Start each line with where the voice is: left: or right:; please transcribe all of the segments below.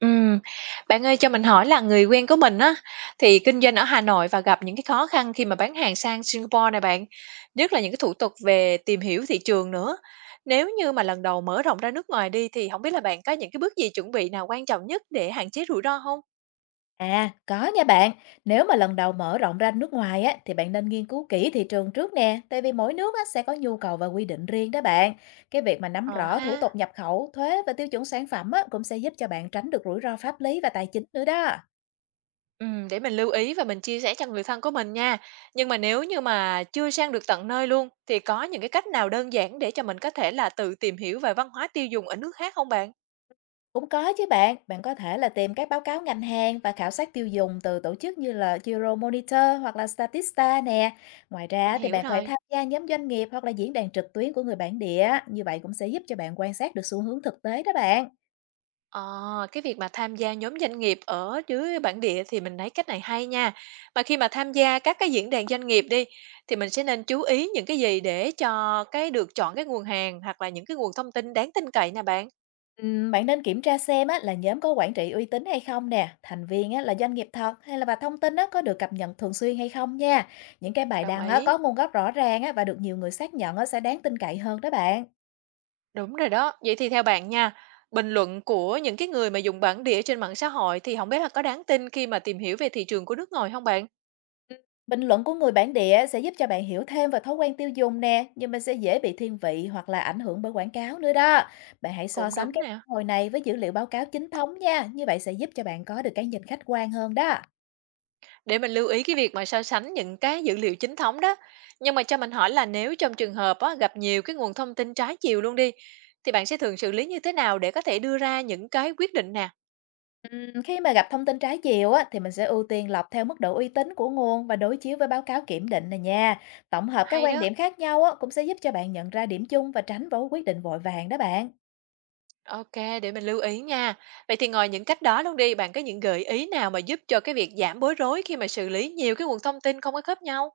right: Ừm, bạn ơi cho mình hỏi là người quen của mình á, thì kinh doanh ở Hà Nội và gặp những cái khó khăn khi mà bán hàng sang Singapore này bạn, nhất là những cái thủ tục về tìm hiểu thị trường nữa. Nếu như mà lần đầu mở rộng ra nước ngoài đi thì không biết là bạn có những cái bước gì chuẩn bị nào quan trọng nhất để hạn chế rủi ro không?
left: À, có nha bạn. Nếu mà lần đầu mở rộng ra nước ngoài á, thì bạn nên nghiên cứu kỹ thị trường trước nè, tại vì mỗi nước á, sẽ có nhu cầu và quy định riêng đó bạn. Cái việc mà nắm
right: Ờ
left: rõ thủ
right: ha,
left: tục nhập khẩu, thuế và tiêu chuẩn sản phẩm á, cũng sẽ giúp cho bạn tránh được rủi ro pháp lý và tài chính nữa đó.
right: để mình lưu ý và mình chia sẻ cho người thân của mình nha. Nhưng mà nếu như mà chưa sang được tận nơi luôn, thì có những cái cách nào đơn giản để cho mình có thể là tự tìm hiểu về văn hóa tiêu dùng ở nước khác không bạn?
left: Cũng có chứ bạn, bạn có thể là tìm các báo cáo ngành hàng và khảo sát tiêu dùng từ tổ chức như là Euromonitor hoặc là Statista nè. Ngoài
right: Mình
left: ra thì
right: hiểu
left: bạn có thể
right: rồi.
left: tham gia nhóm doanh nghiệp hoặc là diễn đàn trực tuyến của người bản địa, như vậy cũng sẽ giúp cho bạn quan sát được xu hướng thực tế đó bạn.
right: Ờ, cái việc mà tham gia nhóm doanh nghiệp ở dưới bản địa thì mình thấy cách này hay nha. Mà khi mà tham gia các cái diễn đàn doanh nghiệp đi thì mình sẽ nên chú ý những cái gì để cho cái được chọn cái nguồn hàng hoặc là những cái nguồn thông tin đáng tin cậy nè bạn.
left: Bạn nên kiểm tra xem á, là nhóm có quản trị uy tín hay không nè, thành viên á, là doanh nghiệp thật hay là và thông tin á, có được cập nhật thường xuyên hay không nha. Những cái bài
right: Đồng
left: đăng á,
right: ý.
left: có nguồn gốc rõ ràng á, và được nhiều người xác nhận á, sẽ đáng tin cậy hơn đó bạn.
right: Đúng rồi đó. Vậy thì theo bạn nha, bình luận của những cái người mà dùng bản địa trên mạng xã hội thì không biết là có đáng tin khi mà tìm hiểu về thị trường của nước ngoài không bạn?
left: Ừ, bình luận của người bản địa sẽ giúp cho bạn hiểu thêm về thói quen tiêu dùng nè, nhưng mà sẽ dễ bị thiên vị hoặc là ảnh hưởng bởi quảng cáo nữa đó. Bạn hãy so
right: Cũng
left: sánh
right: đúng
left: cái
right: nè.
left: hồi này với dữ liệu báo cáo chính thống nha, như vậy sẽ giúp cho bạn có được cái nhìn khách quan hơn đó.
right: Để mình lưu ý cái việc mà so sánh những cái dữ liệu chính thống đó. Nhưng mà cho mình hỏi là nếu trong trường hợp á, gặp nhiều cái nguồn thông tin trái chiều luôn đi, thì bạn sẽ thường xử lý như thế nào để có thể đưa ra những cái quyết định nè?
left: Khi mà gặp thông tin trái chiều á, thì mình sẽ ưu tiên lọc theo mức độ uy tín của nguồn và đối chiếu với báo cáo kiểm định này nha. Tổng hợp các
right: Hay
left: quan
right: đó.
left: điểm khác nhau á, cũng sẽ giúp cho bạn nhận ra điểm chung và tránh vô quyết định vội vàng đó bạn.
right: Ok, để mình lưu ý nha. Vậy thì ngoài những cách đó luôn đi, bạn có những gợi ý nào mà giúp cho cái việc giảm bối rối khi mà xử lý nhiều cái nguồn thông tin không có khớp nhau?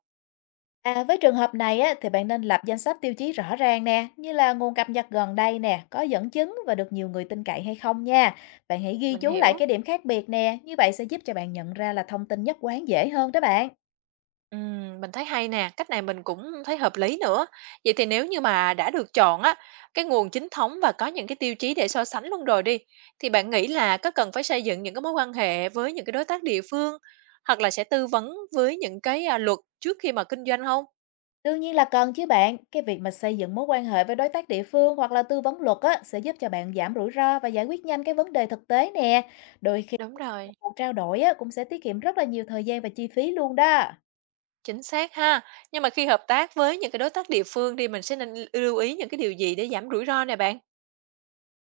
left: À, với trường hợp này á, thì bạn nên lập danh sách tiêu chí rõ ràng nè, như là nguồn cập nhật gần đây nè, có dẫn chứng và được nhiều người tin cậy hay không nha. Bạn hãy ghi
right: Mình
left: chú lại
right: hiểu.
left: cái điểm khác biệt nè, như vậy sẽ giúp cho bạn nhận ra là thông tin nhất quán dễ hơn đó bạn.
right: Mình thấy hay nè, cách này mình cũng thấy hợp lý nữa. Vậy thì nếu như mà đã được chọn á, cái nguồn chính thống và có những cái tiêu chí để so sánh luôn rồi đi, thì bạn nghĩ là có cần phải xây dựng những cái mối quan hệ với những cái đối tác địa phương hoặc là sẽ tư vấn với những cái à, luật trước khi mà kinh doanh không?
left: Đương nhiên là cần chứ bạn, cái việc mà xây dựng mối quan hệ với đối tác địa phương hoặc là tư vấn luật á, sẽ giúp cho bạn giảm rủi ro và giải quyết nhanh cái vấn đề thực tế nè. Đôi khi
right: Đúng
left: một
right: rồi,
left: cuộc trao đổi á, cũng sẽ tiết kiệm rất là nhiều thời gian và chi phí luôn đó.
right: chính xác ha. Nhưng mà khi hợp tác với những cái đối tác địa phương thì mình sẽ nên lưu ý những cái điều gì để giảm rủi ro nè bạn?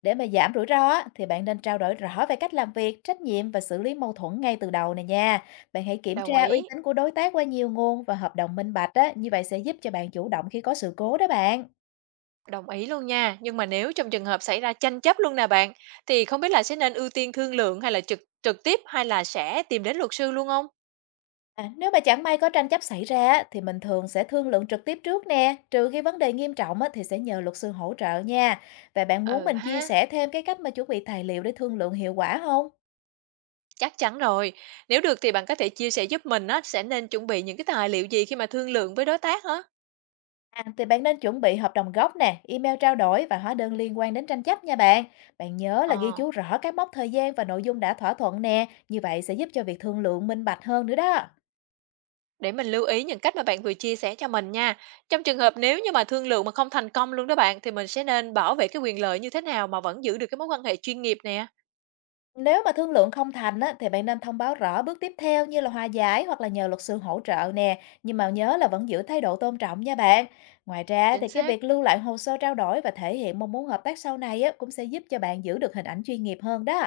left: Để mà giảm rủi ro á, thì bạn nên trao đổi rõ về cách làm việc, trách nhiệm và xử lý mâu thuẫn ngay từ đầu này nha. Bạn hãy kiểm
right: Đồng
left: tra uy
right: ý.
left: tín của đối tác qua nhiều nguồn và hợp đồng minh bạch á, như vậy sẽ giúp cho bạn chủ động khi có sự cố đó bạn.
right: Đồng ý luôn nha, nhưng mà nếu trong trường hợp xảy ra tranh chấp luôn nè bạn, thì không biết là sẽ nên ưu tiên thương lượng hay là trực trực tiếp hay là sẽ tìm đến luật sư luôn không?
left: À, nếu mà chẳng may có tranh chấp xảy ra á, thì mình thường sẽ thương lượng trực tiếp trước nè, trừ khi vấn đề nghiêm trọng á, thì sẽ nhờ luật sư hỗ trợ nha. Và bạn muốn
right: Ừ
left: mình chia
right: ha,
left: sẻ thêm cái cách mà chuẩn bị tài liệu để thương lượng hiệu quả không?
right: chắc chắn rồi. Nếu được thì bạn có thể chia sẻ giúp mình á, sẽ nên chuẩn bị những cái tài liệu gì khi mà thương lượng với đối tác hả?
left: À, thì bạn nên chuẩn bị hợp đồng gốc nè, email trao đổi và hóa đơn liên quan đến tranh chấp nha bạn. Bạn nhớ là ghi
right: Ờ,
left: chú rõ các mốc thời gian và nội dung đã thỏa thuận nè, như vậy sẽ giúp cho việc thương lượng minh bạch hơn nữa đó.
right: để mình lưu ý những cách mà bạn vừa chia sẻ cho mình nha. Trong trường hợp nếu như mà thương lượng mà không thành công luôn đó bạn, thì mình sẽ nên bảo vệ cái quyền lợi như thế nào mà vẫn giữ được cái mối quan hệ chuyên nghiệp nè.
left: Nếu mà thương lượng không thành á, thì bạn nên thông báo rõ bước tiếp theo như là hòa giải hoặc là nhờ luật sư hỗ trợ nè. Nhưng mà nhớ là vẫn giữ thái độ tôn trọng nha bạn. Ngoài ra
right: Chính
left: thì cái
right: xác.
left: việc lưu lại hồ sơ trao đổi và thể hiện mong muốn hợp tác sau này á, cũng sẽ giúp cho bạn giữ được hình ảnh chuyên nghiệp hơn đó.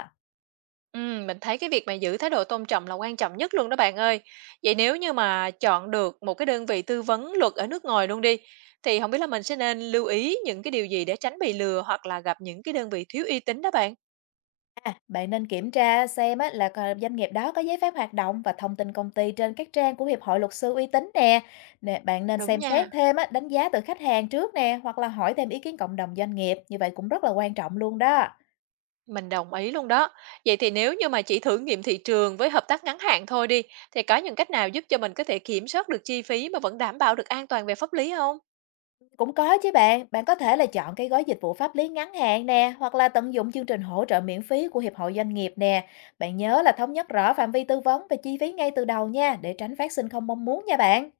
right: Mình thấy cái việc mà giữ thái độ tôn trọng là quan trọng nhất luôn đó bạn ơi. Vậy nếu như mà chọn được một cái đơn vị tư vấn luật ở nước ngoài luôn đi, thì không biết là mình sẽ nên lưu ý những cái điều gì để tránh bị lừa hoặc là gặp những cái đơn vị thiếu uy tín đó bạn.
left: À, bạn nên kiểm tra xem á, là coi doanh nghiệp đó có giấy phép hoạt động và thông tin công ty trên các trang của Hiệp hội Luật sư uy tín nè. Nè, bạn nên
right: Đúng
left: xem
right: nha.
left: xét thêm á, đánh giá từ khách hàng trước nè, hoặc là hỏi thêm ý kiến cộng đồng doanh nghiệp. Như vậy cũng rất là quan trọng luôn đó.
right: Mình đồng ý luôn đó. Vậy thì nếu như mà chỉ thử nghiệm thị trường với hợp tác ngắn hạn thôi đi, thì có những cách nào giúp cho mình có thể kiểm soát được chi phí mà vẫn đảm bảo được an toàn về pháp lý không?
left: Cũng có chứ bạn, bạn có thể là chọn cái gói dịch vụ pháp lý ngắn hạn nè, hoặc là tận dụng chương trình hỗ trợ miễn phí của Hiệp hội Doanh nghiệp nè. Bạn nhớ là thống nhất rõ phạm vi tư vấn và chi phí ngay từ đầu nha, để tránh phát sinh không mong muốn nha bạn.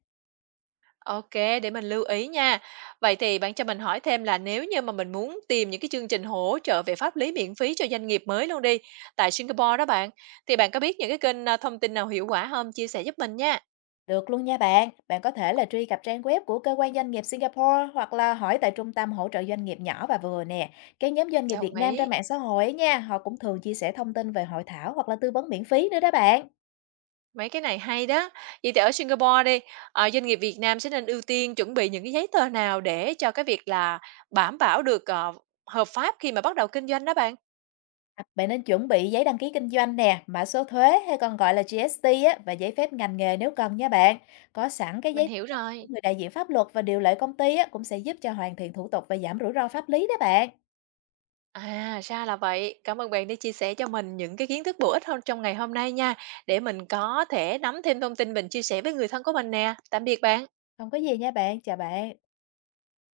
right: OK, để mình lưu ý nha. Vậy thì bạn cho mình hỏi thêm là nếu như mà mình muốn tìm những cái chương trình hỗ trợ về pháp lý miễn phí cho doanh nghiệp mới luôn đi, tại Singapore đó bạn, thì bạn có biết những cái kênh, thông tin nào hiệu quả không? Chia sẻ giúp mình nha.
left: Được luôn nha bạn, bạn có thể là truy cập trang web của cơ quan doanh nghiệp Singapore, hoặc là hỏi tại trung tâm hỗ trợ doanh nghiệp nhỏ và vừa nè. Cái nhóm doanh nghiệp Việt
right: Đồng
left: Nam
right: ý.
left: trên mạng xã hội ấy nha, họ cũng thường chia sẻ thông tin về hội thảo hoặc là tư vấn miễn phí nữa đó bạn.
right: Mấy cái này hay đó. Vậy thì ở Singapore đi, doanh nghiệp Việt Nam sẽ nên ưu tiên chuẩn bị những cái giấy tờ nào để cho cái việc là đảm bảo được, hợp pháp khi mà bắt đầu kinh doanh đó bạn?
left: À, bạn nên chuẩn bị giấy đăng ký kinh doanh nè, mã số thuế hay còn gọi là GST á, và giấy phép ngành nghề nếu cần nha bạn. Có sẵn cái
right: Mình
left: giấy tờ
right: hiểu
left: của
right: rồi.
left: người đại diện pháp luật và điều lệ công ty á, cũng sẽ giúp cho hoàn thiện thủ tục và giảm rủi ro pháp lý đó bạn.
right: À, ra là vậy. Cảm ơn bạn đã chia sẻ cho mình những cái kiến thức bổ ích hơn trong ngày hôm nay nha, để mình có thể nắm thêm thông tin mình chia sẻ với người thân của mình nè. Tạm biệt bạn.
left: Không có gì nha bạn, chào bạn.